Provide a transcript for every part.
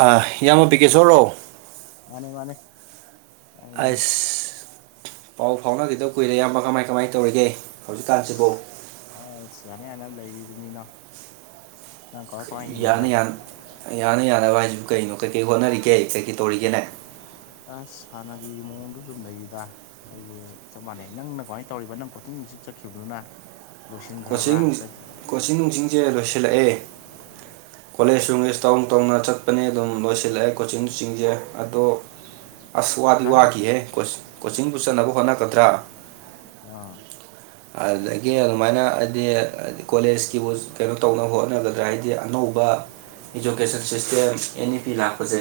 ꯑꯥꯏ ꯏꯌꯥꯝꯕ ꯄꯤꯀꯦꯁꯣꯔꯔꯣ ꯃꯥꯅꯦ ꯃꯥꯅꯦ ꯌꯥꯝꯅꯦ ꯑꯁ ꯄꯥꯎ ꯐꯥꯎꯅꯈꯤꯗꯕ ꯀꯨꯏꯔꯦ ꯑꯌꯥꯝꯕ ꯀꯃꯥꯏ ꯀꯃꯥꯏ ꯇꯧꯔꯤꯒꯦ ꯍꯧꯖꯤꯛꯀꯥꯟꯁꯤꯕꯨ ꯑ ꯑꯁ ꯌꯥꯅ ꯌꯥꯅ ꯂꯩꯔꯤꯗꯨꯅꯤꯅꯣ ꯌꯥꯅ ꯌꯥ ꯌꯥꯅ ꯌꯥꯅꯕ ꯍꯥꯏꯁꯤꯕꯨ ꯀꯩꯅꯣ ꯀꯩꯀꯩ ꯍꯣꯠꯅꯔꯤꯒꯦ ꯀꯩꯀꯩ ꯇꯧꯔꯤꯒꯦꯅꯦ ꯑꯁ ꯍꯥꯟꯅꯒꯤ ꯃꯑꯣꯡꯗꯨ ꯑꯗꯨꯝ ꯂꯩꯔꯤꯗ ꯑꯩꯖꯨ ꯆꯞ ꯃꯥꯟꯅꯩ ꯅꯪꯅ ꯀꯃꯥꯏꯅ ꯇꯧꯔꯤꯕ ꯅꯪ ꯀꯣꯆꯤꯡ ꯅꯨꯡꯆꯤꯡ ꯆꯠꯈꯤꯕꯗꯨꯅ ꯀꯣꯆꯤꯡ ꯂꯣꯏꯁꯤꯟꯈ꯭ꯔꯕ꯭ꯔꯥ ꯅꯨꯡ ꯀꯩ ꯀꯣꯆꯤꯡ ꯅꯨꯡꯆꯤꯡꯁꯦ ꯂꯣꯏꯁꯤꯜꯂꯛꯑꯦ ꯀꯣꯂꯦꯖ ꯅꯨꯡꯂꯦꯖ ꯇꯧ ꯇꯧꯅ ꯆꯠꯄꯅꯦ ꯑꯗꯨꯝ ꯂꯣꯏꯁꯤꯜꯂꯛꯑꯦ ꯀꯣꯆꯤꯡ ꯅꯨꯡꯆꯤꯡꯖꯦ ꯑꯗꯣ ꯑꯁ ꯋꯥꯗꯤ ꯑꯦꯛꯖꯥꯝ ꯋꯥꯈꯤꯍꯦ ꯀꯣ ꯀꯣꯆꯤꯡꯕꯨ ꯆꯠꯅꯕ ꯍꯣꯠꯅꯒꯗ꯭ꯔꯥ ꯑꯥ ꯑꯗꯨꯗꯒꯤ ꯑꯗꯨꯃꯥꯏꯅ ꯍꯥꯏꯗꯤꯗꯤ ꯀꯣꯂꯦꯖꯀꯤꯕꯨ ꯀꯩꯅꯣ ꯇꯧꯅꯕ ꯍꯣꯠꯅꯒꯗ꯭ꯔꯥ ꯍꯥꯏꯗꯤ ꯑꯅꯧꯕ education system N E P ꯂꯥꯛꯄꯖꯦ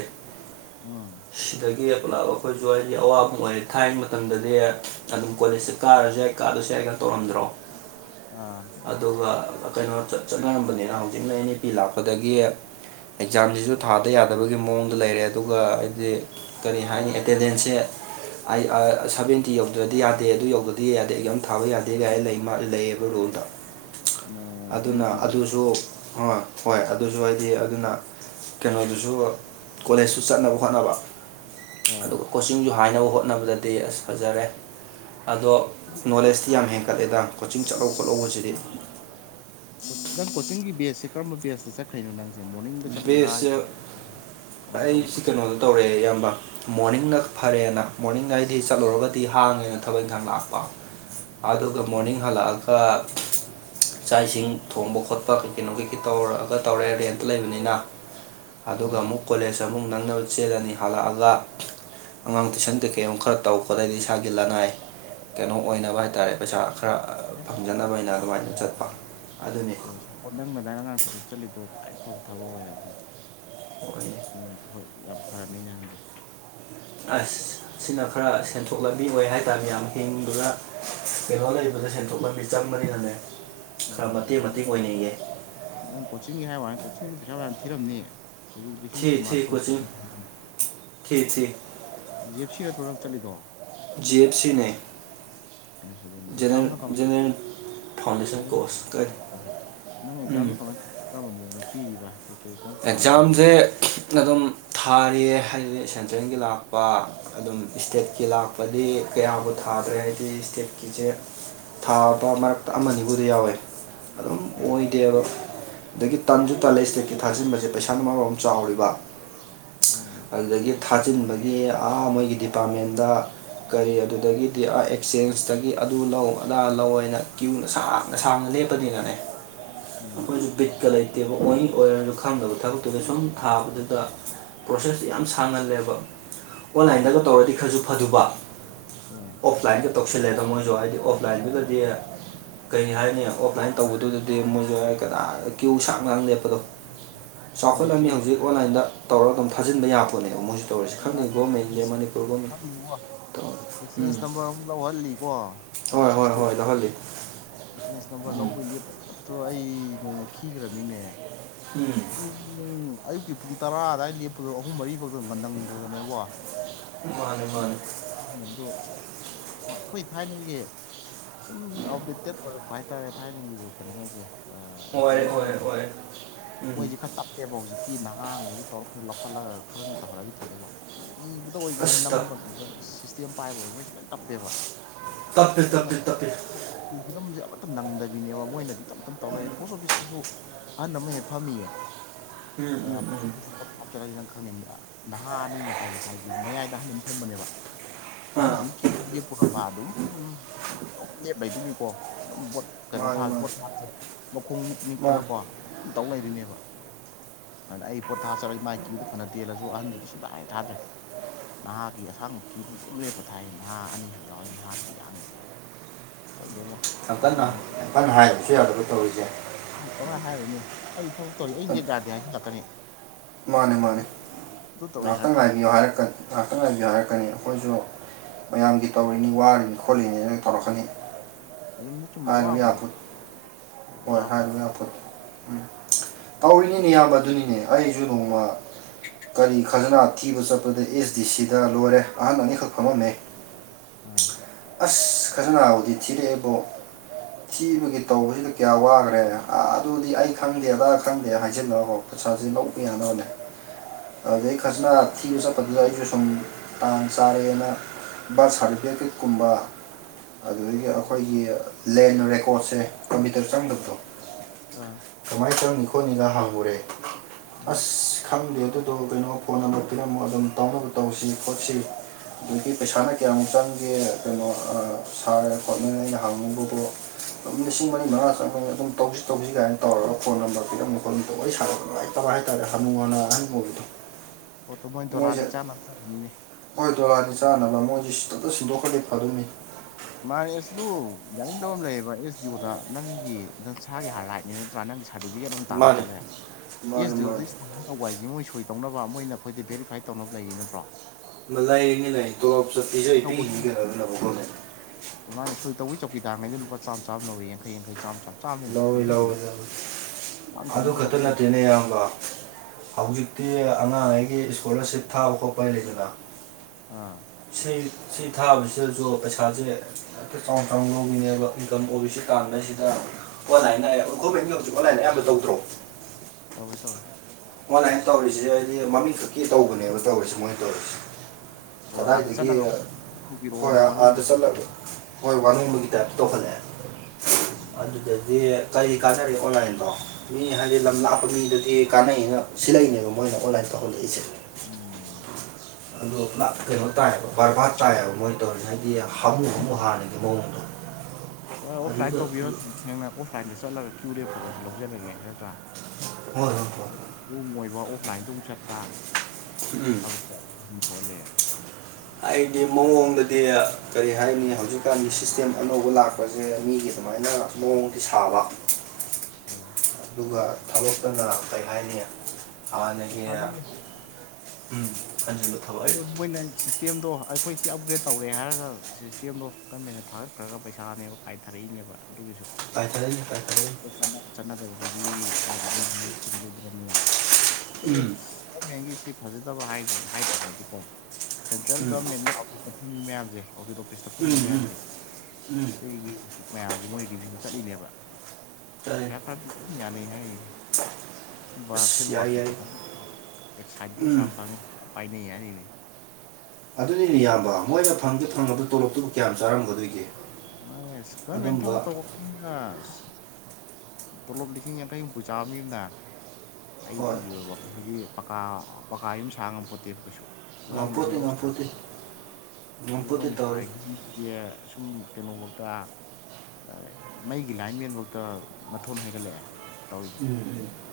ꯑꯣ ꯁꯤꯗꯒꯤ ꯄꯨꯂꯞ ꯑꯩꯈꯣꯏꯁꯨ ꯑꯩꯗꯤ ꯑꯋꯥꯕ ꯑꯣꯏꯔꯦ ꯊꯥꯏꯩ ꯃꯇꯝꯗꯗꯤ ꯑꯗꯨꯝ ꯀꯣꯂꯦꯖꯁꯦ ꯀꯥꯔꯁꯦ ꯀꯀꯥꯗ ꯁꯦꯔꯒ ꯇꯧꯔꯝꯗ꯭ꯔꯣ ꯑꯥ ꯑꯗꯨꯒ ꯀꯩꯅꯣ ꯆꯠꯅꯔꯝꯕꯅꯤꯅ ꯍꯧꯖꯤꯛꯅ ꯑꯦ ꯅꯨꯄꯤ ꯂꯥꯛꯄꯗꯒꯤ ꯑꯦꯛꯖꯥꯝꯁꯤꯁꯨ ꯊꯥꯗ ꯌꯥꯗꯕꯒꯤ ꯃꯑꯣꯡꯗ ꯂꯩꯔꯦ ꯑꯗꯨꯒ ꯍꯥꯏꯗꯤ ꯀꯔꯤ ꯍꯥꯏꯅꯤ ꯑꯦꯇꯦꯟꯗꯦꯟꯁꯁꯦ ꯑꯩ ꯁꯕꯦꯟꯇꯤ ꯌꯧꯗ꯭ꯔꯗꯤ ꯌꯥꯗꯦ ꯑꯗꯨ ꯌꯧꯗꯗꯤ ꯌꯥꯗꯦ ꯑꯩ ꯌꯥꯝ ꯊꯥꯕ ꯌꯥꯗꯦ ꯑꯩꯒꯥꯏ ꯂꯩ ꯂꯩꯌꯦꯕ ꯔꯣꯜꯗ ꯑꯣ ꯑꯦꯟ ꯏ ꯑꯗꯨꯅ ꯄꯤꯁꯦ ꯑꯗꯨꯁꯨ ꯑ ꯍꯣꯏ ꯑꯗꯨꯁꯨ ꯍꯥꯏꯗꯤ ꯑꯗꯨꯅ ꯀꯩꯅꯣꯗꯨꯁꯨ ꯀꯣꯂꯦꯖꯇꯨ ꯆꯠꯅꯕ ꯍꯣꯠꯅꯕ ꯑꯥ ꯑꯗꯨꯒ ꯀꯣꯆꯤꯡꯁꯨ ꯍꯥꯏꯅꯕ ꯍꯣꯠꯅꯕꯗꯗꯤ ꯑꯁ ꯐꯖꯔꯦ ꯑꯗꯣ ꯅꯣꯂꯦꯖꯇꯤ ꯌꯥꯝ ꯍꯦꯟ ꯍꯥꯏꯒꯠꯂꯦꯗ ꯀꯣꯆꯤꯡ ꯆꯠꯍꯧ ꯈꯣꯠꯍꯧꯕꯁꯤꯗꯤ ꯅ ꯀꯣꯆꯤꯡꯒꯤ ꯕꯤ ꯑꯦꯁꯦ ꯀꯔꯝꯕ ꯕꯤꯁ ꯆꯠ ꯀꯩꯅꯣ ꯅꯪꯖꯦ ꯃꯣꯔꯅꯤꯡꯗ ꯆꯠꯂꯤꯔꯥ ꯕꯦꯁꯁꯦ ꯀꯃꯥꯏꯟ ꯇꯧꯕ ꯀꯣꯆꯤ ꯍꯣꯏꯦ ꯏꯌꯥꯝꯕ ꯃꯣꯔꯅꯤꯡꯅ ꯐꯔꯦꯅ ꯃꯣꯔꯅꯤꯡ ꯍꯥꯏꯗꯤ ꯆꯠꯂꯨꯔꯒꯗꯤ ꯍꯥꯡꯉꯦꯅ ꯊꯕꯛ ꯏꯪꯈꯥꯡ ꯂꯥꯛꯄ ꯑꯗꯨꯒ ꯃꯣꯔꯅꯤꯡ ꯍꯜꯂꯛꯑꯒ ꯆꯥꯛ ꯏꯁꯤꯡ ꯊꯣꯡꯕ ꯈꯣꯠꯄ ꯀꯩ ꯀꯩꯅꯣ ꯀꯩꯀꯩ ꯇꯧꯔꯛꯑꯒ ꯇꯧꯔꯑꯦ ꯔꯦꯟꯇ ꯂꯩꯕꯅꯤꯅ ꯑꯥ ꯑꯗꯨꯒ ꯑꯃꯨꯛ ꯀꯣꯂꯦꯖ ꯑꯃꯨꯛ ꯅꯪꯅꯕ ꯆꯦꯜꯂꯅꯤ ꯍꯜꯂꯛꯑꯒ ꯑꯉꯥꯡ ꯇꯨꯏꯁꯟ ꯀꯩꯀꯩꯣꯛ ꯈꯔ ꯇꯧ ꯈꯣꯠꯂꯛꯗꯤ ꯏꯁꯥꯒꯤ ꯂꯅꯥꯏ ꯀꯩꯅꯣ ꯑꯣꯏꯅꯕ ꯍꯥꯏ ꯇꯥꯔꯦ ꯄꯩꯁꯥ ꯈꯔ ꯐꯪꯖꯅꯕ ꯑꯣꯏꯅ ꯑꯗꯨꯃꯥꯏꯅ ꯆꯠꯄ ꯑꯗꯨꯅꯤ ꯍꯣꯏ ꯁ ꯅꯪ ꯗꯥꯏꯅ ꯑꯉꯥꯡ ꯇꯨꯏꯁꯟ ꯆꯠꯂꯤꯗꯣ ꯈ꯭ꯏꯐꯕꯑꯣ ꯊꯕꯛ ꯑꯣꯏꯔꯕꯅꯤ ꯍ ꯑꯁ ꯅꯪ ꯍꯣꯏ ꯌꯥꯝ ꯐꯔꯝꯃꯤꯅꯦ ꯅꯪꯗꯤ ꯑꯁ ꯁꯤꯅ ꯈꯔ ꯁꯦꯟꯊꯣꯛ ꯂꯝꯕꯤ ꯑꯣꯏ ꯍꯥꯏꯇꯥꯔꯦ ꯃ ꯌꯥꯝ ꯍꯤꯡꯗꯨꯅ ꯀꯩꯅꯣ ꯂꯩꯕꯗ ꯁꯦꯟꯊꯣꯛ ꯂꯝ ꯃꯤ ꯆꯪꯕꯅꯤꯅꯅꯦ ꯈꯔ ꯃꯥꯅꯤ ꯃꯥꯅꯤ ꯃꯇꯦꯡ ꯅꯪ ꯃꯇꯦꯡ ꯑꯣꯏꯅꯩꯌꯦ ꯅꯪ ꯀꯣꯆꯤꯡꯒꯤ ꯍꯥꯏ ꯋꯥꯅꯤ ꯀꯣꯆꯤꯡꯒꯤ ꯄꯩꯁꯥ ꯃꯌꯥꯝ ꯊꯤꯔꯝꯅꯤ ꯍꯧꯖꯤꯛ ꯂꯤꯁꯤꯡ ꯊꯤꯊꯤ ꯀꯨꯟꯃꯥꯊꯣꯏ ꯀꯣꯆꯤꯡ ꯊꯤ ꯊꯤ ꯖꯦꯞ ꯁꯤ ꯅꯠꯇ꯭ꯔꯣ ꯅꯪ ꯆꯠꯂꯤꯗꯣ ꯖꯤ ꯑꯦꯐ ꯁꯤꯅꯦ ꯑꯁ ꯑꯗꯨꯅꯤ ꯑꯦꯖꯥꯝ ꯅ ꯀꯃ ꯐꯥꯎꯟꯗꯦꯁꯟ ꯀꯣꯔꯁ ꯀꯔꯤ ꯅꯪ ꯑꯦꯛꯖꯥꯝꯗ ꯎꯝ ꯀꯃꯥꯏ ꯀꯔꯝꯕ ꯃꯑꯣꯡꯗ ꯄꯤꯔꯤꯕ ꯀꯩ ꯑꯦꯛꯖꯥꯝ ꯊꯥꯔꯤꯕ ꯕꯦꯡ ꯑꯦꯛꯖꯥꯝꯁꯦ ꯑꯗꯨꯝ ꯊꯥꯔꯤꯌꯦ ꯍꯥꯏꯕꯗꯤ ꯁꯦꯟꯇ꯭ꯔꯦꯜꯒꯤ ꯂꯥꯛꯄ ꯑꯗꯨꯝ ꯏꯁꯇꯦꯠꯀꯤ ꯂꯥꯛꯄꯗꯤ ꯀꯌꯥꯕꯨ ꯊꯥꯗ꯭ꯔꯦ ꯍꯥꯏꯗꯤ ꯏꯁꯇꯦꯠꯀꯤꯁꯦ ꯊꯥꯕ ꯃꯔꯛꯇ ꯑꯃꯅꯤꯕꯨꯗꯤ ꯌꯥꯎꯋꯦ ꯑꯗꯨꯝ ꯑꯥ ꯑꯣꯏꯗꯦꯕ ꯑꯗꯒꯤ ꯇꯟꯁꯨ ꯇꯜꯂꯦ ꯏꯁꯇꯦꯠꯀꯤ ꯊꯥꯖꯤꯟꯕꯁꯦ ꯄꯩꯁꯥ ꯅꯨꯡꯃꯕ ꯑꯃ ꯆꯥꯎꯔꯤꯕ ꯑꯣ ꯑꯗꯨꯗꯒꯤ ꯊꯥꯖꯤꯟꯕꯒꯤ ꯑꯥ ꯃꯣꯏꯒꯤ ꯗꯤꯄꯥꯔꯠꯃꯦꯟꯗ ꯀꯔꯤ ꯑꯗꯨꯗꯒꯤꯗꯤ ꯑ ꯑꯦꯛꯆꯦꯟꯖꯇꯒꯤ ꯑꯗꯨ ꯂꯧ ꯑꯗꯥ ꯂꯧ ꯑꯅ ꯀ꯭ꯌꯨꯅ ꯁꯥꯡ ꯑꯁꯥꯡꯅ ꯂꯦꯞꯄꯅꯤꯅꯅꯦ ꯎꯝ ꯑꯩꯈꯣꯏꯁꯨ ꯕꯤꯠꯀ ꯂꯩꯇꯦꯕ ꯑꯣꯏ ꯑꯣꯏꯔꯁꯨ ꯈꯪꯗꯕ ꯊꯕꯛꯇꯨꯗ ꯁꯨꯝ ꯊꯥꯕꯗꯨꯗ ꯄ꯭ꯔꯣꯁꯦꯁ ꯌꯥꯝ ꯁꯥꯡꯍꯜꯂꯦꯕ ꯑꯣꯟꯂꯥꯏꯟꯗꯒ ꯎꯝ ꯇꯧꯔꯗꯤ ꯈꯔꯁꯨ ꯐꯗꯨꯕ ꯍꯣꯏ ꯑꯣꯐꯂꯥꯏꯟꯒ ꯇꯧꯁꯤꯜꯂꯦꯗꯣ ꯃꯣꯏꯖꯨ ꯍꯥꯏꯗꯤ ꯑꯣꯐꯂꯥꯏꯟꯗꯨꯗꯗꯤ ꯀꯩ ꯍꯥꯏꯅꯤ ꯑꯣꯐꯂꯥꯏꯟ ꯇꯧꯕꯗꯨꯗꯗꯤ ꯃꯣꯏꯁꯨ ꯀꯗꯥ ꯀ꯭ꯌꯨ ꯁꯥꯡꯒꯥꯡ ꯂꯦꯞꯄꯗꯣ ꯍꯣꯏ ꯆꯥꯎꯈꯠꯂꯝꯃꯤ ꯑꯦꯛꯆꯦꯟꯖ ꯍꯧꯖꯤꯛ ꯑꯣꯟꯂꯥꯏꯟꯗ ꯇꯧꯔ ꯑꯗꯨꯝ ꯊꯥꯖꯤꯟꯕ ꯌꯥꯥꯕꯄꯣꯠꯅꯤ ꯃꯣꯏꯁꯨ ꯇꯧꯔꯤꯁꯤꯦ ꯈꯪꯉꯤ ꯒꯣꯔꯃꯦꯟꯁꯦ ꯃꯅꯤꯄꯨꯔ ꯒꯣꯔꯃꯦꯟ ꯇꯧꯔꯦ ꯎꯝ ꯑꯦꯛꯆꯦꯟꯁ ꯅꯝꯕꯔ ꯑꯃꯨ ꯂꯧꯍꯜꯂꯤꯀꯣ ꯍꯣꯏ ꯇꯧꯔꯤꯁꯤ ꯍꯣꯏ ꯏꯁꯇꯤꯜ ꯍꯣꯏ ꯂꯧꯍꯜꯂꯤ ꯐ꯭ꯔꯦꯟꯁ ꯅꯝꯕꯔ ꯎꯝ ꯂꯧꯕꯩ ꯂꯦꯞꯇꯣ ꯑꯩ ꯅꯣꯡꯃ ꯈꯤꯈ꯭ꯔꯃꯤꯅꯦ ꯎꯝ ꯄꯨꯡ ꯑꯌꯨꯛꯀꯤ ꯄꯨꯡ ꯇꯔꯥ ꯑꯗꯨꯋꯥꯏꯗ ꯂꯦꯞꯄꯗꯣ ꯑꯍꯨꯝ ꯃꯔꯤꯐꯥꯎꯗ ꯅꯪꯗꯗꯅꯦꯕꯣ ꯃꯥꯅꯦ ꯃꯥꯅꯦ ꯗꯣ ꯑꯩꯈꯣꯏ ꯊꯥꯏꯅꯒꯤ ꯁꯨꯝ ꯑꯞꯗꯦꯇꯦꯠ ꯑꯣꯏꯔꯛꯄ ꯍꯥꯏꯇꯥꯔꯦ ꯊꯥꯏꯂꯦꯟꯒꯤ ꯀꯩꯅꯣꯉꯩꯁꯦ ꯑꯣꯏꯔꯦ ꯑꯣꯏꯔꯦ ꯑꯦꯝꯄ꯭ꯂꯣꯌꯤꯉꯩꯒꯤ ꯑꯣꯏꯔꯦ ꯎꯝ ꯃꯣꯏꯁꯤꯦ ꯈꯔ ꯇꯞꯄꯦꯕ ꯍꯧꯖꯤꯛꯀꯤ ꯅꯍꯥꯟꯈꯩꯁꯤ ꯇꯧꯔ ꯈꯔ ꯂꯧꯈꯠꯂꯒ ꯈꯔ ꯇꯧꯍꯜꯂꯑꯗꯤ ꯐꯗꯧꯕ ꯏꯕꯗ ꯑꯣꯏꯒꯦꯅ ꯑꯁ ꯇꯞ ꯅꯝꯕ ꯁꯤꯁꯇꯦꯝ ꯄꯥꯏꯕ ꯑꯣꯏꯕ ꯃꯣꯏꯁꯨꯦ ꯂꯣꯏꯅ ꯇꯞꯄꯦꯕ ꯇꯞꯦ ꯑꯗꯨꯅ ꯇꯞꯄꯤ ꯇꯄꯤꯦ ꯊꯕꯛꯀꯤ ꯍꯤꯔꯝꯁꯦ ꯑꯃꯠꯇ ꯅꯪꯗꯕꯤꯅꯦꯕ ꯃꯣꯏꯅꯗꯤ ꯇꯞ ꯇꯞ ꯇꯧꯔꯛꯏꯅꯤ ꯄꯣꯁ ꯑꯣꯐꯤꯁꯇꯁꯨ ꯑꯍꯟ ꯑꯃ ꯍꯦꯛꯇ ꯐꯝꯃꯤꯌꯦꯣ ꯎꯝ ꯎꯝ ꯎꯝ ꯍꯥꯞꯆꯔꯒꯦ ꯅꯪ ꯈꯪꯅꯤꯡꯕ ꯅꯍꯥ ꯑꯅꯤ ꯃꯇꯥꯏ ꯃꯇꯥꯏꯒꯤ ꯃꯌꯥꯏꯗ ꯍꯟ ꯑꯃ ꯊꯕꯅꯦꯕ ꯑꯥ ꯑꯍꯟꯗꯔꯤ ꯀ꯭ꯌꯨꯞ ꯂꯦꯞꯄꯨꯔꯕ ꯑꯗꯨꯝ ꯑꯗꯨꯝ ꯂꯦꯞꯂꯩꯗꯣꯏꯅꯤꯀꯣ ꯑꯗꯨꯝ ꯚꯣꯠ ꯀꯩꯅꯣ ꯃꯥꯅꯦ ꯊꯥꯥꯁꯦ ꯃꯥꯅꯦ ꯄꯣꯠ ꯊꯥꯁꯦ ꯃꯈꯣꯡ ꯅꯤꯛ ꯃꯥꯅꯦ ꯅꯤꯛꯇꯅꯀꯣ ꯑꯝꯇꯧ ꯂꯩꯔꯤꯅꯦꯕ ꯑꯗꯨꯅ ꯑꯩ ꯄꯣꯠ ꯊꯥꯖꯔꯒꯗꯤ ꯃꯥꯏ ꯀꯤꯕꯤꯗꯨ ꯐꯅ ꯇꯦꯜꯂꯁꯨ ꯑꯍꯟꯗꯨꯗꯁꯨ ꯁꯨꯡꯗꯥꯏꯦ ꯊꯥꯗ꯭ꯔꯦ ꯅꯍꯥꯒꯤ ꯑꯁꯥꯡꯕ ꯀ꯭ꯌꯨꯗꯨꯗ ꯑꯗꯨꯝ ꯂꯦꯞꯄ ꯊꯥꯏ ꯅꯍꯥ ꯑꯅꯤꯁꯨꯛ ꯌꯥꯎꯏ ꯅꯍꯥꯗꯨꯗꯤ ꯌꯥꯡꯏꯤ ꯀꯪꯗꯦꯕꯣ ꯌꯥꯝ ꯀꯟꯅ ꯌꯥꯝ ꯀꯟꯅ ꯍꯥꯏꯔꯕꯁꯨ ꯌꯥꯗꯕ ꯇꯧꯔꯤꯁꯦ ꯀꯃꯥꯏꯅ ꯍꯥꯏꯔꯨꯅꯦ ꯑꯩ ꯊꯕꯛ ꯇꯧꯔꯤ ꯑꯩꯩꯅ ꯌꯥꯗꯦ ꯍꯥꯏꯁꯤꯜꯂꯛꯀꯅꯤ ꯃꯥꯅꯦ ꯃꯥꯅꯦ ꯉꯥꯏꯍꯥꯛꯇꯪ ꯍꯥꯏꯔꯛꯀꯅꯤ ꯉꯥꯏꯕꯤꯌꯣ ꯍꯥꯏꯔꯛꯀꯅꯤ ꯉꯥꯏꯍꯥꯛꯇꯪ ꯉꯥꯏꯕꯤꯌꯨ ꯍꯥꯏꯔꯛꯀꯅꯤ ꯑꯩꯈꯣꯏꯁꯨ ꯃꯌꯥꯝꯒꯤ ꯇꯧꯔꯤꯅꯤ ꯋꯥꯔꯤꯅꯤ ꯈꯣꯠꯂꯤꯅꯤ ꯑꯗꯨꯅ ꯇꯧꯔꯛꯀꯅꯤ ꯝ ꯆꯨꯝꯃ ꯋꯥ ꯍꯥꯏꯔꯨꯕ ꯍꯥꯕꯗꯣ ꯌꯥꯄꯣꯠ ꯍꯣꯏ ꯍꯥꯏꯔꯤꯕ ꯑꯐꯠꯇ ꯎꯝ ꯇꯧꯔꯤꯅꯤꯅꯦ ꯏꯌꯥꯝꯕ ꯑꯗꯨꯅꯤꯅꯦ ꯑꯩꯁꯨ ꯅꯣꯡꯃ ꯀꯔꯤ ꯈꯖꯅꯥ ꯊꯤꯕ ꯆꯠꯄꯗ ꯑꯦꯁ ꯗꯤ ꯁꯤꯗ ꯂꯣꯏꯔꯦ ꯑꯍꯟ ꯑꯅꯤꯈꯛ ꯐꯝꯃꯝꯃꯦ [unintelligible] ꯑꯥ ꯑꯁ ꯈꯖꯅ ꯍꯕꯗꯤ ꯊꯤꯔꯛꯑꯦꯕꯣ ꯊꯤꯕꯒꯤ ꯇꯧꯕꯁꯤꯅ ꯀꯌꯥ ꯋꯥꯈ꯭ꯔꯦ ꯑꯥ ꯑꯗꯨꯗꯤ ꯑꯩ ꯈꯪꯗꯦ ꯑꯗꯥ ꯈꯪꯗꯦ ꯍꯥꯏꯖꯤꯜꯂꯀꯣ ꯄꯩꯁꯥꯁꯦ ꯂꯧꯕ ꯌꯥꯅꯕꯅꯦ ꯑꯕ ꯈꯁꯅꯥ ꯊꯤꯕꯪꯆꯠꯄꯗꯨꯗ ꯁꯨꯝ ꯇꯥꯟ ꯆꯔꯦꯅ ꯕꯥꯔꯊ ꯁꯥꯔꯇꯤꯐꯤꯀꯦꯠꯀꯨꯝꯕ ꯑꯗꯨꯗꯒꯤ ꯑꯩꯈꯣꯏꯒꯤ ꯂꯦꯟ ꯔꯦꯀꯣꯔꯠꯁꯦ ꯀꯝꯄ꯭ꯌꯨꯇꯔ ꯆꯪꯗꯕꯗꯣ ꯑꯥ ꯀꯃꯥꯏꯅ ꯆꯪꯅꯤ ꯈꯣꯠꯅꯤꯒ ꯍꯪꯉꯨꯔꯦ ꯑꯁ ꯈꯪꯗꯦ ꯑꯗꯨꯗꯣ ꯀꯩꯅꯣ ꯐꯣꯟ ꯅꯝꯕꯔ ꯄꯤꯔꯝꯃꯣ ꯑꯗꯨꯝ ꯇꯧꯅꯕ ꯇꯧꯁꯤ ꯈꯣꯠꯁꯤ ꯑꯗꯒꯤ ꯄꯩꯁꯥꯅ ꯀꯌꯥꯃꯨꯛ ꯆꯪꯒꯦ ꯀꯩꯅꯣ ꯑ ꯁꯥꯔꯦ ꯈꯣꯠꯂꯦꯅ ꯑꯩꯅ ꯍꯪꯉꯨꯕꯕꯨ ꯃꯤꯁꯤꯡ ꯃꯅꯤ ꯃꯔꯅꯥ ꯆꯪꯪ ꯑꯗꯨꯝ ꯇꯧꯁꯤ ꯇꯧꯁꯤ ꯀꯥꯏꯅ ꯇꯧꯔꯒ ꯐꯣꯟ ꯅꯝꯕꯔ ꯄꯤꯔꯝꯝꯕ ꯈꯣꯠ ꯇꯧ ꯋꯥꯔꯤ ꯁꯥꯒꯠꯄꯅꯨꯡꯥꯏ ꯇꯕ ꯍꯥꯏ ꯍꯅꯨ ꯍꯅ ꯍꯥꯏꯕꯨ ꯑꯣꯏꯗ ꯄꯣꯠꯇꯨ ꯃꯣꯏ ꯗꯣꯂꯥꯂꯤ ꯆꯥꯟꯅꯕ ꯇꯧꯅꯤꯅꯦ ꯍꯣꯏ ꯗꯣꯂꯥꯗꯤ ꯆꯥꯅꯕ ꯃꯣꯏꯁꯤ ꯁꯤꯗꯇ ꯁꯤꯟꯗꯣꯛꯈꯜꯂꯤ ꯐꯗꯣꯏꯅꯤ ꯃꯥꯅꯦ ꯑꯦꯁꯗꯨ ꯒꯥꯔꯤꯡ ꯇꯧꯔ ꯑꯃ ꯂꯩꯌꯦꯕ ꯑꯦꯁ ꯗꯤ ꯑꯣꯗ ꯅꯪꯒꯤ ꯅꯪꯁꯥꯒꯤ ꯍꯥꯔ ꯔꯥꯏꯠ ꯅꯠꯇ꯭ꯔꯥ ꯅꯪꯒꯤ ꯁꯥꯔꯇꯤꯐꯤꯀꯦꯠ ꯑꯃ ꯇꯥꯟꯕ ꯃꯥꯅꯦ ꯆꯠꯂꯦ ꯑꯦꯁ ꯃꯥꯅꯤ ꯗꯤ ꯃꯥꯅꯤ ꯑꯣ ꯑꯧꯕ ꯍꯥꯏꯁꯤꯦ ꯃꯣꯏ ꯁꯣꯏꯗꯧꯅꯕ ꯃꯣꯏꯅ ꯑꯩꯈꯣꯏꯗ ꯕꯦꯔꯤꯐꯥꯏ ꯇꯧꯅꯕ ꯂꯩꯔꯤ ꯅꯠꯇ꯭ꯔꯣ ꯂꯩꯥꯏꯌꯦꯡꯅꯤ ꯂ ꯇꯣꯞ ꯆꯠꯄꯤꯁꯨ ꯑꯩ ꯄꯤ ꯍꯤꯡꯒꯗꯅꯕ ꯈꯣꯠꯦ ꯃꯥꯒꯤ ꯁꯣꯏ ꯇꯧꯕꯩ ꯆꯧꯀꯤꯗꯥꯔꯉꯩꯗꯣ ꯂꯨꯄꯥ ꯆꯥꯝ ꯆꯥꯝ ꯂꯧꯋꯦ ꯌꯥꯡꯈꯩ ꯌꯥꯡꯈꯩ ꯆꯥꯝ ꯂꯏ ꯂꯥꯎꯏ ꯂꯥꯛꯏ ꯆꯥꯝꯃ ꯑꯗꯨ ꯆꯅꯤꯒ ꯈꯛꯇ ꯂꯧꯁꯤꯜꯂꯤ ꯅꯠꯇꯦꯅꯦ ꯑꯌꯥꯝꯕ ꯍꯧꯖꯤꯛꯇꯤ ꯑꯉꯥꯡꯉꯩꯒꯤ ꯏꯁꯀꯣꯂꯥꯔꯁꯤꯞ ꯊꯥꯕ ꯈꯣꯠꯄ ꯂꯩꯗ ꯑꯥ ꯁꯤ ꯁꯤ ꯊꯥꯕꯁꯤꯗꯁꯨ ꯄꯩꯁꯥꯁꯦ ꯍꯦꯛꯇ ꯆꯥꯎꯅ ꯆꯥꯎꯅ ꯂꯧꯕꯤꯅꯦꯕ ꯏꯟꯀꯝ ꯑꯣ ꯕꯤ ꯁꯤ ꯇꯥꯟꯕꯁꯤꯗ ꯑꯣꯟꯂꯥꯏꯟꯌꯥꯝ ꯒꯣꯔꯃꯦꯟꯒꯤ ꯍꯧꯖꯤꯛ ꯑꯣꯟꯂꯥꯏꯟ ꯑꯌꯥꯝꯕ ꯇꯧꯗ꯭ꯔꯣ ꯇꯧꯋꯦ ꯇꯧꯋꯦ ꯑꯣꯟꯂꯥꯏꯟ ꯇꯧꯔꯤꯖꯤꯖꯨ ꯍꯥꯏꯗꯤ ꯃꯃꯤꯡꯈꯛꯀꯤ ꯇꯧꯕꯅꯦꯕ ꯇꯧꯔꯤꯁꯦ ꯃꯣꯏꯅ ꯇꯧꯔꯤꯁꯦ ꯑꯣ ꯑꯥꯗ ꯀꯗꯥꯏꯗꯒꯤ ꯆꯠꯂꯒ ꯑꯃꯨꯛ ꯍꯣꯏ ꯇꯧꯕꯤꯔꯛꯑꯣꯅ ꯑꯥꯗ ꯋꯥꯅꯣꯝꯗꯅꯤ ꯆꯠꯂꯒꯦ ꯍꯣꯏ ꯋꯥꯅꫭꯝꯕꯒꯤ ꯇꯥꯏꯞꯇ ꯇꯧꯈꯜꯂꯛꯑꯦ ꯎꯝ ꯑꯗꯨꯗꯗꯤ ꯀꯔꯤ ꯀꯥꯟꯅꯔꯤ ꯑꯣꯟꯂꯥꯏꯟꯗꯣ ꯃꯤ ꯍꯥꯏꯗꯤ ꯂꯝ ꯂꯥꯛꯄ ꯃꯤꯗꯗꯤ ꯀꯥꯟꯅꯩ ꯑ ꯁꯤꯜꯂꯛꯏꯅꯦꯕ ꯃꯣꯏꯅ ꯑꯣꯟꯂꯥꯏꯟ ꯇꯧꯍꯜꯂꯛꯏꯁꯦ ꯎꯝ ꯑꯗꯣ [unintelligible] ꯀꯩꯅꯣ ꯇꯥꯏꯌꯦꯕ ꯕꯔꯕꯥꯔ ꯇꯥꯏꯌꯦꯕ ꯃꯣꯏ ꯇꯧꯔꯤ ꯍꯥꯏꯗꯤ ꯍꯥꯃꯨ ꯍꯥꯃꯨ ꯍꯥꯟꯅꯒꯤ ꯃꯑꯣꯡꯗꯣ [inaudible] ꯍꯣꯏ ꯑꯣꯐꯂꯥꯏꯟ ꯑꯗꯨꯗ ꯇꯧꯕꯤꯔꯣ ꯎꯝ, ꯁꯦꯡꯅ ꯑꯣꯐꯂꯥꯏꯗ ꯆꯠꯂꯒ ꯀꯤꯌꯨ ꯂꯦꯞꯄꯒ ꯑꫭꯏꯁꯨ ꯂꯧꯖꯔꯒꯦ ꯅꯠꯇ꯭ꯔꯥ ꯍꯣꯏ ꯍꯣꯏ ꯍꯣꯏ [unintelligible] ꯑꯣꯐꯂꯥꯏꯟꯁꯨ ꯑꯃꯨꯛ ꯆꯠꯄ ꯎꯝ [unintelligible] ꯐꯣꯂꯦ ꯑꯩꯒꯤ ꯃꯑꯣꯡꯗꯗꯤ ꯀꯔꯤ ꯍꯥꯏꯅꯤ ꯍꯧꯖꯤꯛꯀꯥꯟꯒꯤ ꯁꯤꯁꯇꯦꯝ ꯑꯅꯧꯕ ꯂꯥꯛꯄꯁꯦ ꯃꯤꯒꯤ ꯑꯗꯨꯃꯥꯏꯅ ꯃꯑꯣꯡꯗꯤ ꯁꯥꯕ ꯑꯥ ꯑꯗꯨꯒ ꯊꯕꯛꯇꯅ ꯀꯔꯤ ꯍꯥꯏꯅꯤ ꯍꯥꯟꯅꯒꯤ ꯄꯩꯁꯥꯗꯤ ꯎꯝ ꯑꯟꯖꯤꯟꯕ ꯑꯗꯨꯅꯤ ꯃꯣꯏ ꯅꯥꯟ ꯁꯤꯁ ꯁꯤꯁꯇꯦꯝꯗꯣ ꯑꯩꯈꯣꯏ ꯁꯤ ꯑꯞꯒ꯭ꯔꯦꯗ ꯇꯧꯔꯦ ꯍꯥꯏꯔꯒ ꯁꯤꯁꯇꯦꯝꯗꯣ ꯒꯃꯦꯟꯅ ꯊꯥꯒꯠꯈ꯭ꯔꯒ ꯄꯩꯁꯥꯅꯦꯕ ꯀꯥꯏꯊꯔꯛꯏꯅꯦꯕ ꯑꯗꯨꯒꯤꯁꯨ ꯀꯥꯏꯊꯔꯛꯏꯅꯦ ꯀꯥꯏꯊꯔꯛꯏꯅꯦ ꯆꯠꯅꯗꯕꯗꯨꯗꯤ ꯎꯝ [unintelligible] ꯒꯣꯃꯦꯟꯒꯤ ꯁꯤ ꯐꯖꯗꯕ ꯍꯥꯏ ꯍꯥꯏꯇꯥꯔꯗꯤꯀꯣ ꯁꯦꯟꯇ꯭ꯔꯦꯜ ꯎꯝ ꯒꯔꯃꯦꯟꯒꯤ ꯑꯣꯐꯤꯁꯇ ꯐꯝꯃꯤ ꯃꯌꯥꯝꯁꯦ ꯑꯣꯗꯤꯠ ꯑꯣꯐꯤꯁꯇ ꯐꯝꯃꯤ ꯎꯝ ꯎꯝ ꯃꯌꯥꯝꯁꯦ ꯎꯝ ꯁꯤꯒꯤ ꯃꯌꯥꯝꯁꯦ ꯃꯣꯏ ꯔꯤꯚꯤꯌꯨ ꯆꯠꯂꯤꯅꯦꯕ ꯇꯥꯏ ꯄꯩꯁꯥ ꯀꯥꯗ ꯌꯥꯅꯤꯍꯥꯏ [unintelligible] ꯐꯤꯜ ꯑꯁ ꯋꯥꯥꯛ ꯌꯥꯏ ꯇꯤ ꯌꯥꯏ [unintelligible] ꯑꯦꯛ ꯁꯥꯏꯠꯒꯁꯨ ꯎꯝ ꯌꯥꯝ ꯐꯪꯉꯦ ꯄꯥꯏꯅꯩ ꯍꯥꯏꯔꯤꯅꯦ ꯑꯗꯨꯅꯤꯅꯦ ꯑꯁꯤ ꯏꯌꯥꯝꯕ ꯃꯣꯏꯅ ꯐꯪꯗꯦ ꯐꯪꯉꯕ ꯇꯣꯂꯣꯞꯇꯨꯕꯨ ꯀꯌꯥꯝ ꯆꯥꯔꯝꯒꯗꯣꯏꯒꯦ ꯃꯥꯅꯦꯁ ꯒꫭꯚꯃꯦꯟ ꯑꯗꯨꯝꯕ ꯊꯕꯛ ꯇꯧꯕ [unintelligible] ꯇꯣꯂꯣꯞ ꯂꯤꯁꯤꯡ ꯌꯥꯡꯈꯩ ꯍꯨꯝꯐꯨ ꯆꯥꯕ ꯃꯤ ꯑꯃꯅ ꯍꯣꯏ ꯑꯩꯗꯤꯒꯤ [unintelligible] ꯋꯥꯐꯝꯗꯨꯗꯤ ꯄꯀꯥ ꯄꯀꯥ ꯌꯨꯝ ꯁꯥꯡꯉꯄꯣꯟꯇꯦꯕ ꯀꯩꯁꯨ ꯃꯥ ꯂꯣꯟ ꯉꯝꯐꯨꯠꯇꯤ ꯂꯧꯔ ꯁꯥ ꯉꯝꯐꯨꯠꯇꯤ [unintelligible] ꯉꯝꯐꯨꯠꯇꯤ ꯃꯣꯏꯅ ꯇꯧꯔꯤ ꯁꯥꯏꯗꯨꯗꯤ ꯌꯥ ꯁꯨꯝ ꯀꯩꯅꯣꯐꯧꯇ ꯃꯩꯒꯤ ꯂꯥꯏꯟ ꯃꯦꯟꯕꯧꯇ ꯃꯊꯣꯟ ꯍꯥꯏꯒꯠꯂꯛꯑꯦ ꯇꯧꯔꯤꯖꯦ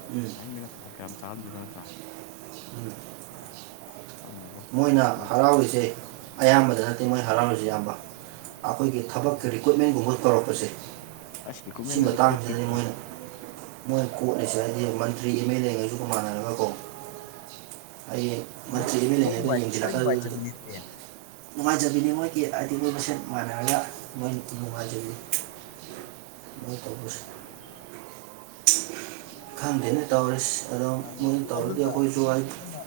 ꯎꯝ ꯂꯥꯏꯟ ꯃꯦꯟ ꯅꯕꯨ ꯀꯌꯥꯝ ꯆꯥꯔꯝꯗꯣꯏꯅꯣ ꯅꯠꯇ꯭ꯔꯥ ꯎꯝ ꯈꯪꯗꯦꯕꯣ ꯃꯣꯏꯅ ꯁꯤꯁꯇꯦꯝ ꯍꯔꯥꯎꯔꯤꯁꯦ ꯑꯌꯥꯝꯕꯗ ꯅꯠꯇꯦ ꯃꯣꯏ ꯍꯔꯥꯎꯔꯤꯖꯦ ꯏꯌꯥꯝꯕ ꯑꯩꯈꯣꯏꯒꯤ ꯊꯕꯛꯀꯤ ꯔꯤꯀ꯭ꯋꯨꯠꯃꯦꯟꯒꯨꯝꯕ ꯇꯧꯔꯛꯄꯁꯦ ꯑꯁ ꯁꯤ ꯔꯤꯀ꯭ꯔꯨꯠꯃꯦꯟꯗꯗꯤ ꯀꯣꯠ ꯄꯤꯕ ꯃꯇꯥꯡꯁꯤꯗꯅꯤ ꯃꯣꯏꯅ ꯃꯣꯏ ꯀꯣꯠꯅꯁꯨ ꯍꯥꯏꯗꯤ ꯃꯟꯇ꯭ꯔꯤ ꯑꯦꯝ ꯑꯦꯜ ꯑꯦ ꯉꯩꯁꯨꯒ ꯃꯥꯟꯅꯔꯒ ꯀꯣ ꯑꯩ ꯃꯣꯏ ꯃꯟꯇ꯭ꯔꯤ ꯑꯦꯝ ꯑꯦꯜ ꯑꯦ ꯃꯣꯏ ꯅꯒꯥ ꯅꯨꯡꯉꯥꯏ ꯃꯣꯏ ꯌꯦꯡꯁꯤꯜꯂꯛꯀ ꯑꯗꯨ ꯅꯨꯡꯉꯥꯏꯖꯕꯤꯅꯦ ꯅꯨꯡꯉꯥꯏꯖꯕꯤꯅꯤ ꯃꯣꯏꯒꯤ ꯍꯥꯏꯗꯤ ꯃꯣꯏ ꯃꯁꯦꯟ ꯃꯥꯟꯅꯔꯒ ꯃꯣꯏ ꯅꯨꯡꯉꯥꯏꯖꯕꯤꯅꯤ ꯃꫭꯏ ꯇꯧꯕꯁꯤ ꯈꯪꯗꯦꯅꯦ ꯇꯧꯔꯤꯁꯤ ꯑꯗꯣ ꯃꯣꯏꯅ ꯇꯧꯔꯗꯤ ꯑꯗꯨꯅ ꯑꯩꯈꯣꯏꯁꯨ ꯍꯥꯏꯗꯤ ꯑꯗꯨꯅ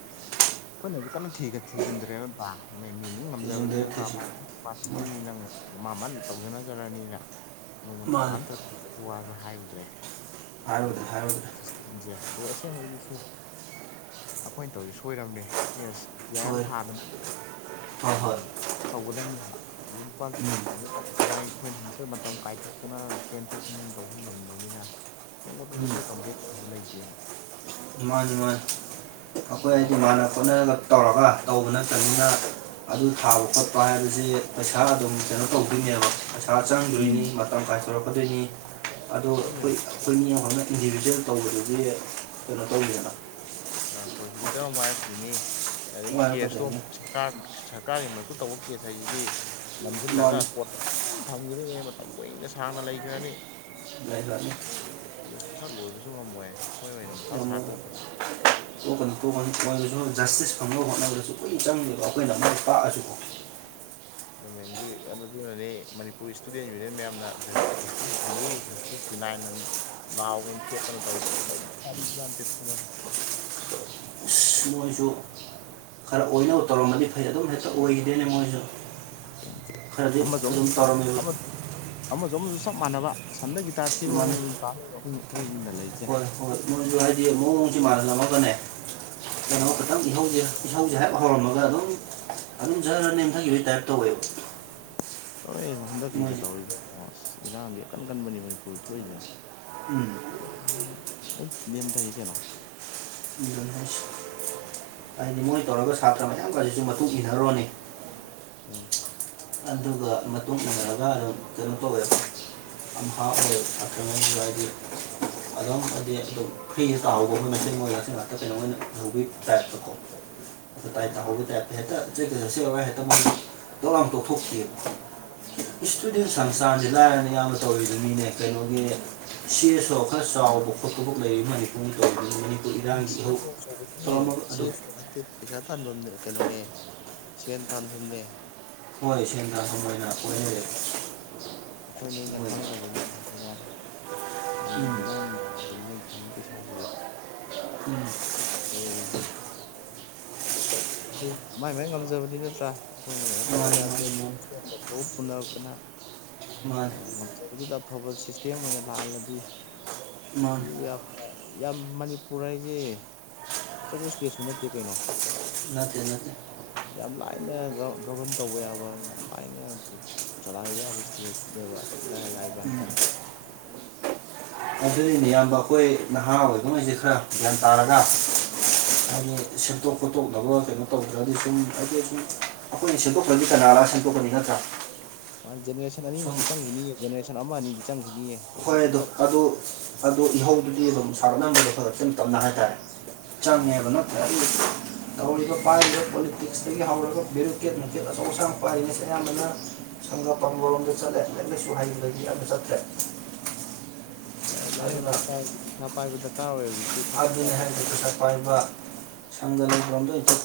ꯑꯩꯈꯣꯏꯅꯁꯨ ꯀꯟꯅ ꯊꯤ ꯊꯤꯖꯤꯟꯗ꯭ꯔꯦ ꯅꯠꯇ꯭ꯔꯥ ꯃꯤ ꯃꯤ ꯉꯝꯖꯕꯅꯤ ꯊꯤꯖꯤꯟꯗ꯭ꯔꯦ ꯅꯠꯇ꯭ꯔꯥ ꯃꯥ ꯊꯤꯖꯤꯟꯗ꯭ꯔꯦ ꯀꯦꯄꯥꯁꯤꯇꯤꯅꯤ ꯅꯪ ꯃꯥ ꯃꯥꯜ ꯇꯧꯖꯅꯖꯔꯅꯤꯅ ꯅꯣꯡꯃꯇ ꯃꯥꯅꯤ ꯀꯔꯥꯅꯥꯝꯇ ꯋꯥꯁꯨ ꯍꯥꯏꯔꯨꯗ꯭ꯔꯦ ꯑꯗꯨ ꯍꯥꯏꯔꯨꯗ꯭ꯔꯦ ꯍꯥꯏꯔꯨꯗ꯭ꯔꯦ [unintelligible] ꯑꯗꯣ ꯑꯦꯡ ꯍꯣꯏꯒꯤꯁꯨ ꯑꯩꯈꯣꯏꯅ ꯇꯧꯔꯤ ꯁꯣꯏꯔꯕꯝꯅꯦ ꯌꯦꯁ ꯌꯥꯔ ꯑꯦꯜ ꯁꯣꯏꯔꯦ ꯊꯥꯗꯅ ꯍꯣꯏ ꯍꯣꯏ ꯇꯧꯒꯗꯕꯅꯦꯕ ꯂꯨꯄꯥ ꯀꯩꯅꯣ ꯑꯩꯈꯣꯏꯅ ꯍꯛꯇ ꯃꯇꯝ ꯀꯥꯏꯊꯣꯛꯇꯅ ꯆꯦꯟꯊꯣꯛ ꯇꯧꯕ ꯉꯝꯗꯕꯅꯤꯅ ꯃꯉꯣꯟꯗꯁꯨ ꯑꯩꯈꯣꯏ ꯀꯝꯄꯦꯛ ꯇꯧꯕ ꯂꯩꯇꯦꯕ ꯏꯃꯥꯟ ꯏꯃꯥꯟ ꯑꯩꯈꯣꯏ ꯄꯤ ꯑꯥꯔ ꯍꯥꯏꯗꯤ ꯑꯦꯜꯒ ꯃꯥꯟꯅ ꯈꯣꯠꯅꯒ ꯇꯧꯔꯒ ꯇꯧꯕ ꯅꯠꯇꯕꯅꯤꯅ ꯑꯗꯨ ꯊꯥꯕ ꯈꯣꯠꯄ ꯍꯥꯏꯕꯁꯦ ꯄꯩꯁꯥ ꯑꯗꯨꯝ ꯀꯩꯅꯣ ꯇꯧꯗꯣꯏꯅꯦꯕ ꯄꯩꯁꯥ ꯎꯝ ꯆꯪꯗꯣꯏꯅꯤ ꯀꯔꯝ ꯀꯥꯏ ꯇꯧꯔꯛꯀꯗꯣꯏꯅꯤ ꯑꯗꯣ ꯑꯩꯈꯣꯏ ꯆꯪꯗꯣꯏꯅꯤ ꯑꯩꯈꯣꯏ ꯃꯤ ꯑꯃꯈꯅ ꯏꯟꯗꯤꯕꯤꯖꯨꯋꯦꯜ ꯇꯧꯕꯗꯗꯤ [unintelligible] ꯄ꯭ꯔꯣꯁꯤꯀ꯭ꯌꯨꯇꯔ ꯑꯃ ꯋꯥꯔꯛꯄꯅꯤ ꯑꯗꯒꯤ ꯀꯦꯁꯇꯣ ꯋꯥꯔꯛꯀꯗꯣꯏꯅꯤ ꯁꯔꯀꯥꯔ ꯁꯔꯀꯥꯔꯒꯤ ꯃꯔꯛꯇ ꯇꯧꯕ ꯀꯦꯁ ꯍꯥꯏꯁꯤꯗꯤ ꯅꯝꯁꯤꯜꯂꯒ ꯃꯥꯅꯤ ꯀꯣꯔꯠꯇ ꯊꯝꯈꯤꯔꯦ ꯃꯇꯝ ꯀꯨꯏꯅ ꯁꯥꯡꯅ ꯂꯩꯈ꯭ꯔꯅꯤ ꯌꯥꯏ ꯂꯅꯤ ꯄꯩꯁꯥ ꯂꯣꯏꯕꯁꯨ ꯉꯝꯃꯣꯏ ꯑꯣꯏꯅ ꯃꯊꯥ ꯁꯥ ꯇꯣꯛꯄꯗꯣ [unintelligible] ꯀꯣꯛꯀꯅꯨ ꯀꯣꯛꯀꯅꯤ ꯃꯣꯏꯅꯁꯨ ꯖꯁꯇꯤꯁ ꯐꯪꯅꯕ ꯍꯣꯠꯅꯕꯗꯁꯨ ꯀꯨꯏꯅ ꯆꯪꯗꯦꯕ ꯑꯩꯈꯣꯏꯅ ꯃꯥꯏ ꯄꯥꯛꯑꯁꯨꯀꯣ ꯒꯃꯦꯟꯒꯤ ꯑꯗꯨꯗꯨꯅꯅꯤ ꯃꯅꯤꯄꯨꯔ ꯏꯁꯇꯨꯗꯦꯟ ꯌꯨꯅꯤꯌꯟ ꯃꯌꯥꯝꯅ ꯖꯁꯇꯤꯁꯜꯂꯤꯖꯁꯇ ꯁꯤ ꯅꯥꯏꯟ ꯅ ꯂꯥꯎꯒꯅ ꯊꯦꯠꯇꯅ ꯇꯧꯔꯤꯗꯣꯏꯦ ꯑꯁ ꯃꯣꯏꯁꯨ ꯈꯔ ꯑꯣꯏꯅꯕ ꯇꯧꯔꯝꯃꯗꯤ ꯐꯩ ꯑꯗꯨꯝ ꯍꯦꯛꯇ ꯑꯣꯏꯈꯤꯗꯦꯅꯦ ꯃꯣꯏꯁꯨ ꯈꯔꯗꯤ ꯑꯃ ꯑꯗꯨꯝ ꯇꯧꯔꯝꯃꯦꯕ ꯑꯃꯁꯨ ꯑꯃꯁꯨ ꯆꯞ ꯃꯥꯟꯅꯕ ꯁꯟꯗ ꯒꯤꯇꯥ ꯊꯤꯕꯩ ꯃꯥꯅꯤ ꯃꯑꯣꯡꯗ ꯑꯗꯨꯝ ꯇ ꯑꯩꯈꯣꯏꯒꯤꯅ ꯂꯩꯔꯤ ꯍꯣꯏ ꯃꯣꯏꯁꯨ ꯍꯥꯏꯗꯤ ꯃꯑꯣꯡꯖꯦ ꯃꯥꯟꯍꯜꯂꯝꯃꯒꯅꯦ ꯑꯣ ꯀꯩꯅꯣ ꯈꯤꯇꯪ ꯏꯍꯧꯖꯦ ꯏꯁꯧꯁꯦ ꯍꯥꯏꯞ ꯍꯧꯔꯝꯃꯒ ꯑꯗꯨꯝ ꯑꯗꯨꯝ ꯖ ꯅꯦꯝꯊꯈꯤꯕꯒꯤ ꯇꯥꯏꯞ ꯇꯧꯋꯦꯕ ꯇꯧꯋꯦ ꯍꯟꯗꯛꯀꯤꯒ ꯃꯣꯏꯁꯦ ꯇꯧꯔꯤꯗ ꯑꯁ ꯏꯔꯥꯡꯗꯤ ꯑꯀꯟ ꯀꯟꯕꯅꯤ ꯃꯅꯤꯄꯨꯔꯗ ꯊꯣꯛꯏꯁꯦ ꯎꯝ ꯅꯦꯝ ꯊꯒꯤ ꯀꯩꯅꯣ ꯑꯗꯨꯅ ꯍꯥꯏ ꯍꯥꯏꯗꯤ ꯃꯣꯏ ꯇꯧꯔꯒ ꯁꯥꯇ꯭ꯔ ꯃꯌꯥꯝꯒꯁꯤꯁꯨ ꯃꯇꯨꯡ ꯏꯟꯅꯔꯨꯔꯅꯤ ꯑꯣ ꯑꯗꯨꯒ ꯃꯇꯨꯡ ꯏꯟꯅꯔꯒ ꯑꯗꯨꯝ ꯀꯩꯅꯣ ꯇꯧꯋꯦ ꯑꯝꯐ ꯑꯣꯏ ꯑꯀ꯭ꯔꯃꯤ ꯒꯤ ꯑꯗꯨꯝ ꯍꯥꯏꯗꯤ ꯑꯗꯨꯝ ꯐ꯭ꯔꯤꯗ ꯇꯥꯍꯧꯕ ꯑꯩꯈꯣꯏ ꯃꯆꯤꯟ ꯃꯣꯏꯖꯁꯤ ꯉꯥꯛꯇ ꯀꯩꯅꯣ ꯑꯣꯏꯅ ꯎꯍꯧꯕꯤ ꯇꯥꯏꯞꯄꯇꯀꯣ ꯥꯏ ꯇ ꯑꯣ ꯇꯥꯏꯞꯇ ꯍꯦꯛꯇꯀ ꯆꯁꯦꯂꯒ ꯍꯦꯛꯇ ꯇꯂ ꯇꯣꯛꯊꯣꯛꯈꯤꯑꯕ ꯏꯁꯇꯨꯗꯦꯟ ꯁꯪꯁꯊꯥꯟꯁꯤꯦ ꯂꯥꯏꯔꯅꯦ ꯌꯥꯝꯅ ꯇꯧꯔꯤꯗ ꯃꯤꯅꯦ ꯀꯩꯅꯣꯒꯤ ꯆꯦꯁꯨ ꯈꯔ ꯆꯥꯎꯕ ꯈꯣꯠꯇ ꯂꯩꯔꯤ ꯃꯅꯤꯄꯨꯔ ꯏꯔꯥꯡꯒꯤ ꯁꯤ ꯏꯍꯧ ꯁ ꯇꯧꯔꯝꯃꯒ ꯁꯤ ꯑꯗꯨꯝ ꯃꯇꯤꯛ ꯄꯩꯁꯥ ꯇꯥꯟꯐꯝꯅꯦ ꯀꯩꯅꯣꯅꯦ ꯁꯦꯟ ꯇꯥꯟꯐꯝꯅꯦ ꯍꯣꯏ ꯁꯦꯟ ꯇꯦ ꯍꯣꯏ ꯑꯩꯈꯣꯏ ꯅꯣꯏꯅ ꯃꯣꯏꯅ ꯈꯪꯗꯕꯒꯤ ꯎꯝ ꯋꯥꯅꯤꯦ ꯊ ꯀꯦꯁꯁꯤꯗ ꯎꯝ ꯑꯣ ꯑꯗꯨ ꯃꯥꯏ ꯃꯥꯏ ꯉꯝꯖꯕꯗꯤ ꯅꯠꯇ꯭ꯔꯥ ꯑꯩꯈꯣꯏꯅ ꯀꯩꯅꯣ ꯇꯧꯧꯕ ꯃꯥꯅꯤ ꯃꯥꯅꯤ ꯌꯥꯗ꯭ꯔꯦꯕ ꯃꯥꯅꯤ ꯐꯥꯎꯕ ꯄꯨꯅꯔꯛꯇꯅ ꯃꯥꯅꯤ ꯉꯝꯖꯩ ꯑꯗꯨꯗ ꯑꯐꯕ ꯁꯤꯁꯇꯦꯝ ꯑꯣꯏꯅ ꯂꯥꯛꯍꯜꯂꯗꯤ ꯃꯥꯅꯤ ꯌꯥꯝ ꯃꯅꯤꯄꯨꯔ ꯍꯥꯏꯁꯦ ꯑꯆꯧꯧꯕꯁ ꯀꯦꯁꯨ ꯅꯠꯇꯦ ꯀꯩꯅꯣ ꯅꯠꯇꯦ ꯅꯠꯇꯦ ꯌꯥꯝ ꯂꯥꯏꯅ ꯒꯕꯔꯟ ꯇꯧꯕ ꯌꯥꯕ ꯌꯥꯝ ꯂꯥꯏꯅ ꯆꯂꯥꯏꯕ ꯌꯥꯕ ꯏꯁꯇꯤ ꯂꯩꯕ ꯂꯥꯏ ꯂꯥꯛꯏꯕ ꯍꯥꯏꯇꯥꯔꯦ ꯑꯗꯨꯅꯤꯅꯤ ꯏꯕ ꯑꯩꯈꯣꯏ ꯅꯍꯥ ꯑꯣꯏꯕꯉꯩꯁꯤꯦ ꯈꯔ ꯒ꯭ꯌꯥꯟ ꯇꯥꯔꯒ ꯍꯥꯏꯗꯤ ꯁꯦꯝꯠꯇꯣꯛ ꯈꯣꯠꯇꯣꯛꯅꯕ ꯀꯩꯅꯣ ꯇꯧꯗ꯭ꯔꯗꯤ ꯁꯨꯝ ꯍꯥꯏꯗꯤ ꯁꯨꯝ ꯑꯈꯣꯏꯅ ꯁꯦꯝꯗꯣꯛꯇ꯭ꯔꯗꯤ ꯀꯅꯥ ꯂꯥꯛꯑ ꯁꯦꯝꯗꯣꯛꯀꯅꯤ ꯅꯠꯇ꯭ꯔꯥ ꯃꯥ ꯖꯦꯅꯔꯦꯁꯟ ꯁꯨꯝ ꯑꯅꯤꯃꯨꯛꯇꯤ ꯆ‌ꯪꯒꯤꯅꯤꯌꯦ ꯖꯦꯅꯔꯦꯁꯟ ꯑꯃ ꯑꯅꯤꯗꯤ ꯆꯪꯒꯤꯅꯤꯌꯦ ꯍꯣꯏ ꯑꯗꯨ ꯑꯗꯨ ꯑꯗꯨ ꯏꯍꯧꯗꯨꯗꯤ ꯑꯗꯨꯝ ꯁꯥꯒꯠꯅꯕꯗꯣ ꯈꯛꯇꯪ ꯇꯞꯅ ꯍꯥꯏꯇꯥꯔꯦ ꯑꯥ ꯆꯪꯉꯦꯕ [unintelligible] ꯇꯧꯔꯤꯕ ꯄꯥꯏꯔꯤꯕ ꯄꯣꯂꯤꯇꯤꯛꯁꯇꯒꯤ ꯍꯧꯔꯒ ꯕꯦꯔꯣꯀꯦꯠ ꯃꯆꯦꯠ ꯑꯆꯧ ꯑꯁꯥꯡ ꯄꯥꯏꯔꯤꯁꯦ ꯑꯌꯥꯝꯕꯅ ꯁꯪꯒ ꯄꯪꯒꯔꯣꯝꯗ ꯆꯠꯂꯦ ꯂꯥꯏꯛ ꯂꯥꯏꯁꯨ ꯍꯩꯕꯗꯗꯤ ꯑꯝꯇ ꯆꯠꯇ꯭ꯔꯦ ꯂꯥꯏꯔꯤ ꯍꯩꯕ ꯑꯗꯨꯅ ꯗꯔꯀꯥꯔ ꯑꯣꯏꯗ‌ꯦ ꯄꯩꯁꯥꯄꯏꯕ ꯗꯔꯀꯥꯔ ꯑꯣꯏꯌꯦ ꯍꯧꯖꯤꯛꯇꯤ ꯊꯥ ꯑꯗꯨꯅꯤ ꯁꯔꯀꯥꯔ ꯊꯕꯛ ꯍꯥꯏꯖꯦ ꯄꯩꯁꯥ ꯄꯥꯏꯕ ꯁꯪꯒ ꯂꯩꯕꯔꯣꯝꯗ ꯑꯣꯏꯅ ꯆꯠꯄ